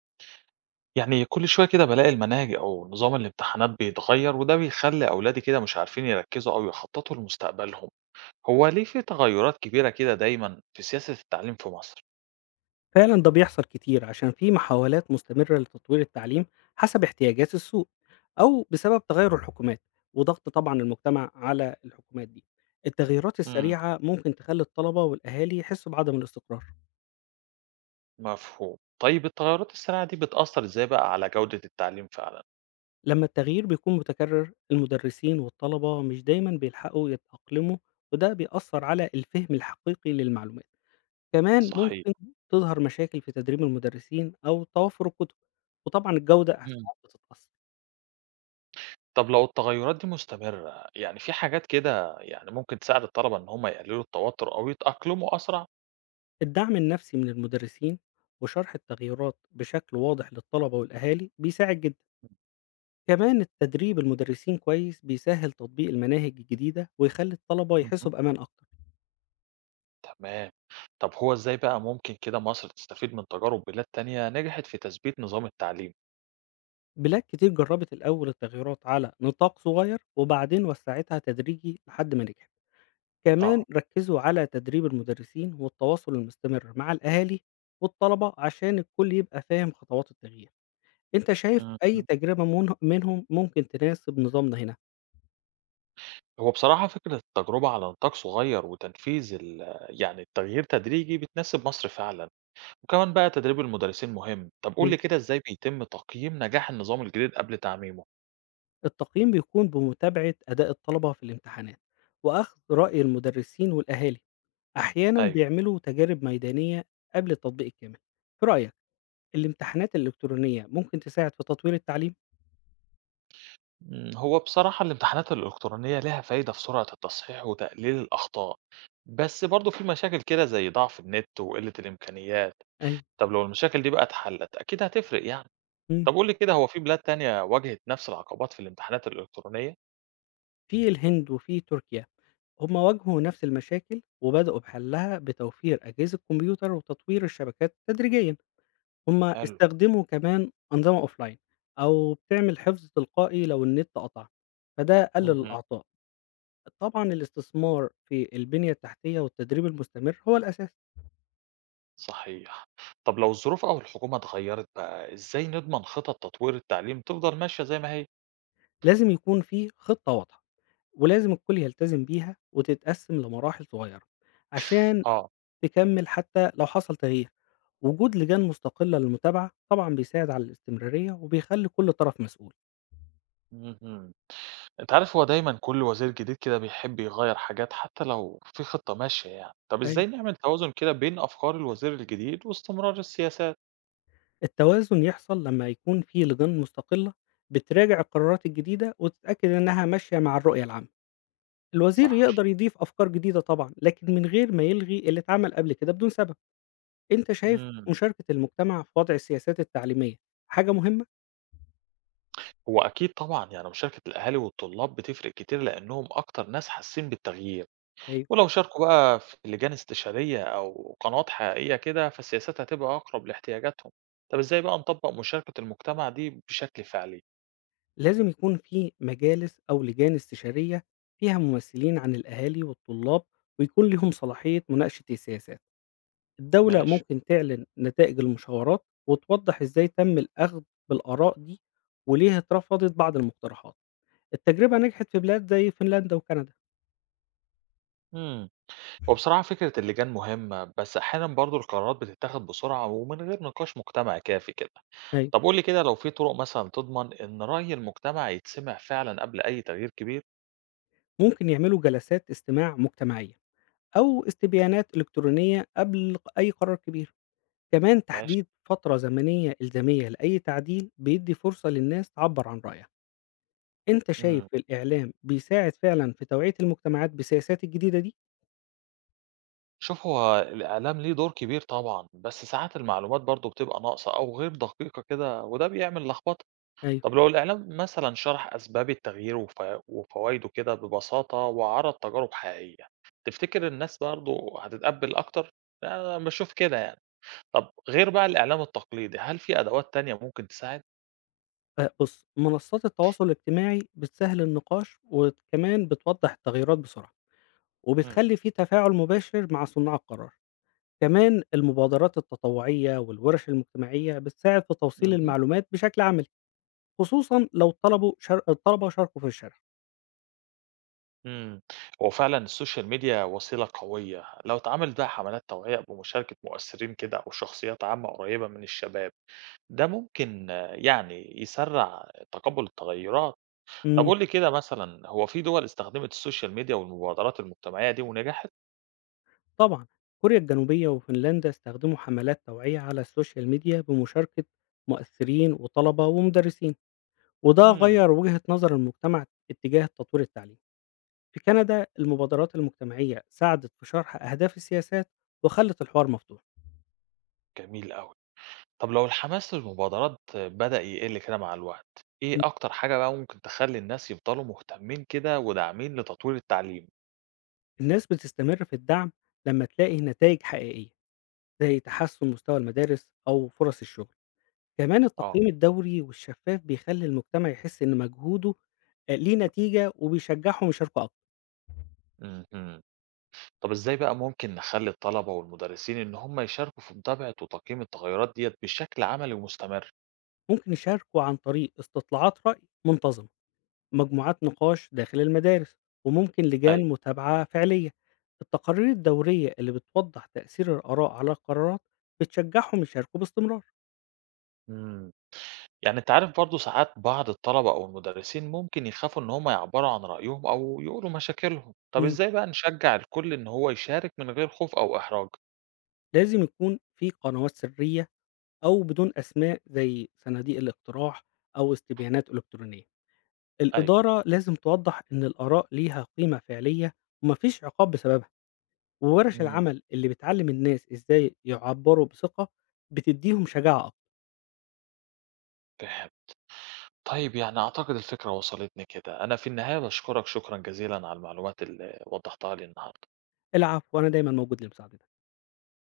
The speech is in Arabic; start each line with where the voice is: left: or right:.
right: يعني كل شوية كده بالاقي المناهج أو نظام الامتحانات بيتغير وده بيخلي أولادي كده مش عارفين يركزوا أو يخططوا لمستقبلهم، هو ليه في تغيرات كبيرة كده دايما في سياسة التعليم في مصر؟
left: فعلا ده بيحصل كتير عشان في محاولات مستمرة لتطوير التعليم حسب احتياجات السوق، أو بسبب تغير الحكومات وضغط طبعا المجتمع على الحكومات دي. التغييرات
right: امم
left: السريعة ممكن تخلي الطلبة والأهالي يحسوا بعدم الاستقرار.
right: مفهوم، طيب التغيرات السريعة دي بتأثر إزاي بقى على جودة التعليم فعلا؟
left: لما التغيير بيكون متكرر المدرسين والطلبة مش دايما بيلحقوا يتأقلموا، وده بيأثر على الفهم الحقيقي للمعلومات. كمان
right: صحيح،
left: ممكن تظهر مشاكل في تدريب المدرسين أو توافر الكتب، وطبعا الجودة
right: مم.
left: هتتأثر.
right: طب لو التغيرات دي مستمرة يعني في حاجات كده يعني ممكن تساعد الطلبة إن هم يقللوا التوتر أو يتأقلموا أسرع؟
left: الدعم النفسي من المدرسين وشرح التغيرات بشكل واضح للطلبة والأهالي بيساعد جدا. كمان التدريب المدرسين كويس بيسهل تطبيق المناهج الجديدة ويخلي الطلبة يحسوا بأمان أكتر.
right: تمام. طب هو إزاي بقى ممكن كده مصر تستفيد من تجارب بلاد تانية نجحت في تثبيت نظام التعليم؟
left: بلاد كتير جربت الأول التغيرات على نطاق صغير وبعدين وسعتها تدريجي لحد ما نجحت. كمان
right: اه
left: ركزوا على تدريب المدرسين والتواصل المستمر مع الأهالي والطلبة عشان الكل يبقى فاهم خطوات التغيير. انت شايف اي
right: مهم.
left: تجربة منهم ممكن تناسب نظامنا هنا؟
right: هو بصراحة فكرة التجربة على نطاق صغير وتنفيذ يعني التغيير تدريجي بتناسب مصر فعلا وكمان بقى تدريب المدرسين مهم طب قول لي
left: أيوة.
right: كده ازاي بيتم تقييم نجاح النظام الجديد قبل تعميمه
left: التقييم بيكون بمتابعة أداء الطلبة في الامتحانات وأخذ رأي المدرسين والأهالي. أحيانا
right: ايوه
left: بيعملوا تجارب ميدانية قبل التطبيق الكامل. في رأيك الامتحانات الإلكترونية ممكن تساعد في تطوير التعليم؟
right: مم، هو بصراحة الامتحانات الإلكترونية لها فايدة في سرعة التصحيح وتقليل الأخطاء بس برضه في مشاكل كده زي ضعف النت وقلة الإمكانيات
left: أيوة.
right: طب لو المشاكل دي بقى اتحلت أكيد هتفرق يعني.
left: مم.
right: طب قُل لي كده هو في بلاد تانية واجهت نفس العقبات في الامتحانات الإلكترونية؟
left: في الهند وفي تركيا هما واجهوا نفس المشاكل وبدأوا بحلها بتوفير أجهزة كمبيوتر وتطوير الشبكات تدريجيا. هما
right: حلو.
left: استخدموا كمان أنظمة أوفلاين، أو بتعمل حفظ تلقائي لو النت قطع، فده قلل
right: اهم،
left: الأعطال. طبعًا الاستثمار في البنية التحتية والتدريب المستمر هو الأساس.
right: صحيح. طب لو الظروف أو الحكومة اتغيّرت بقى، إزاي نضمن خطط تطوير التعليم تفضل ماشية زي ما هي؟
left: لازم يكون في خطة واضحة، ولازم الكل يلتزم بيها وتتقسم لمراحل صغيرة، عشان
right: آه.
left: تكمل حتى لو حصل تغيير. وجود لجان مستقلة للمتابعة طبعًا بيساعد على الاستمرارية وبيخلي كل طرف مسؤول.
right: اهم. أنت عارف هو دايمًا كل وزير جديد كده بيحب يغيّر حاجات حتى لو في خطة ماشية يعني. طب إزاي
left: أيوه.
right: نعمل توازن كده بين أفكار الوزير الجديد واستمرار السياسات؟
left: التوازن يحصل لما يكون في لجان مستقلة بتراجع القرارات الجديدة وتتأكد إنها ماشية مع الرؤية العامة. الوزير
right: صح.
left: يقدر يضيف أفكار جديدة طبعًا، لكن من غير ما يلغي اللي اتعمل قبل كده بدون سبب. أنت شايف
right: إمم.
left: مشاركة المجتمع في وضع السياسات التعليمية حاجة مهمة؟
right: هو أكيد طبعًا، يعني مشاركة الأهالي والطلاب بتفرق كتير لأنهم أكتر ناس حاسين بالتغيير،
left: أيوه.
right: ولو شاركوا بقى في لجان استشارية أو قنوات حقيقية كده، فالسياسات هتبقى أقرب لاحتياجاتهم. طب إزاي بقى نطبق مشاركة المجتمع دي بشكل فعلي؟
left: لازم يكون في مجالس أو لجان استشارية فيها ممثلين عن الأهالي والطلاب، ويكون ليهم صلاحية مناقشة السياسات. الدولة
right: ماشي.
left: ممكن تعلن نتائج المشاورات وتوضح إزاي تم الأخذ بالآراء دي وليه اترفضت بعض المقترحات. التجربة نجحت في بلاد زي فنلندا وكندا.
right: إمم، هو بصراحة فكرة اللجان مهمة، بس أحيانًا برضه القرارات بتتاخد بسرعة ومن غير نقاش مجتمعي كافي كده.
left: أيوه.
right: طب قُل لي كده لو في طرق مثلًا تضمن إن رأي المجتمع يتسمع فعلًا قبل أي تغيير كبير؟
left: ممكن يعملوا جلسات استماع مجتمعية أو استبيانات إلكترونية قبل أي قرار كبير. كمان
right: ماشي.
left: تحديد فترة زمنية إلزامية لأي تعديل بيدي فرصة للناس تعبر عن رأيها. أنت شايف
right: إمم.
left: الإعلام بيساعد فعلا في توعية المجتمعات بالسياسات الجديدة دي؟
right: شوف هو الإعلام ليه دور كبير طبعًا، بس ساعات المعلومات برضه بتبقى ناقصة أو غير دقيقة كده وده بيعمل لخبطة.
left: ايوه
right: طب لو الإعلام مثلًا شرح أسباب التغيير وفوايده كده ببساطة وعرض تجارب حقيقية، تفتكر الناس برضه هتتقبل أكتر؟ أنا باشوف كده يعني. طب غير بقى الإعلام التقليدي، هل في أدوات تانية ممكن تساعد؟
left: آه، بص منصات التواصل الاجتماعي بتسهل النقاش وكمان بتوضح التغيرات بسرعة
right: إمم.
left: وبتخلي في تفاعل مباشر مع صناع القرار. كمان المبادرات التطوعية والورش المجتمعية بتساعد في توصيل
right: اهم.
left: المعلومات بشكل عملي، خصوصا لو طلبوا الطلبة شاركوا في الشرح.
right: إمم. هو فعلًا السوشيال ميديا وسيلة قوية لو اتعملت بقى حملات توعية بمشاركة مؤثرين كده أو شخصيات عامة قريبة من الشباب. ده ممكن يعني يسرّع تقبُّل التغيُّرات. طب
left: مم.
right: قُل لي كده مثلًا هو في دول استخدمت الSocial media والمبادرات المجتمعية دي ونجحت؟
left: طبعًا، كوريا الجنوبية وفنلندا استخدموا حملات توعية على السوشيال ميديا بمشاركة مؤثرين وطلبة ومدرسين، وده
right: إمم،
left: غيّر وجهة نظر المجتمع اتجاه تطوير التعليم. في كندا المبادرات المجتمعية ساعدت في شرح أهداف السياسات وخلت الحوار مفتوح.
right: جميل أوي. طب لو الحماس للمبادرات بدأ يقِل كده مع الوقت، إيه
left: إمم.
right: أكتر حاجة بقى ممكن تخلّي الناس يفضلوا مهتمين كده وداعمين لتطوير التعليم؟
left: الناس بتستمر في الدعم لمّا تلاقي نتايج حقيقية، زي تحسن مستوى المدارس أو فرص الشغل. كمان
right: آه،
left: التقييم الدوري والشفاف بيخلي المجتمع يحس إن مجهوده ليه نتيجة وبيشجعهم يشاركوا أكتر.
right: اهم. طب إزاي بقى ممكن نخلّي الطلبة والمدرسين إن هم يشاركوا في متابعة وتقييم التغيُّرات ديّة بشكل عملي ومستمر؟
left: ممكن يشاركوا عن طريق استطلاعات رأي منتظمة، مجموعات نقاش داخل المدارس، وممكن
right: أيوه.
left: لجان متابعة فعلية. التقارير الدورية اللي بتوضح تأثير الآراء على القرارات بتشجعهم يشاركوا باستمرار.
right: إمم. يعني أنت عارف برضه ساعات بعض الطلبة أو المدرسين ممكن يخافوا إن هم يعبروا عن رأيهم أو يقولوا مشاكلهم، طب
left: مم.
right: إزاي بقى نشجع الكل إن هو يشارك من غير خوف أو إحراج؟
left: لازم يكون في قنوات سرية أو بدون أسماء زي صناديق الاقتراح أو استبيانات إلكترونية.
right: أيوه،
left: الإدارة لازم توضح إن الآراء ليها قيمة فعلية ومفيش عقاب بسببها. وورش
right: إمم،
left: العمل اللي بتعلّم الناس إزاي يعبّروا بثقة، بتدّيهم شجاعة أكتر.
right: فهمت. طيب يعني أعتقد الفكرة وصلتني كده، أنا في النهاية باشكرك شكرًا جزيلًا على المعلومات اللي وضحتها لي النهارده.
left: العب وأنا دايمًا موجود لمساعدتك.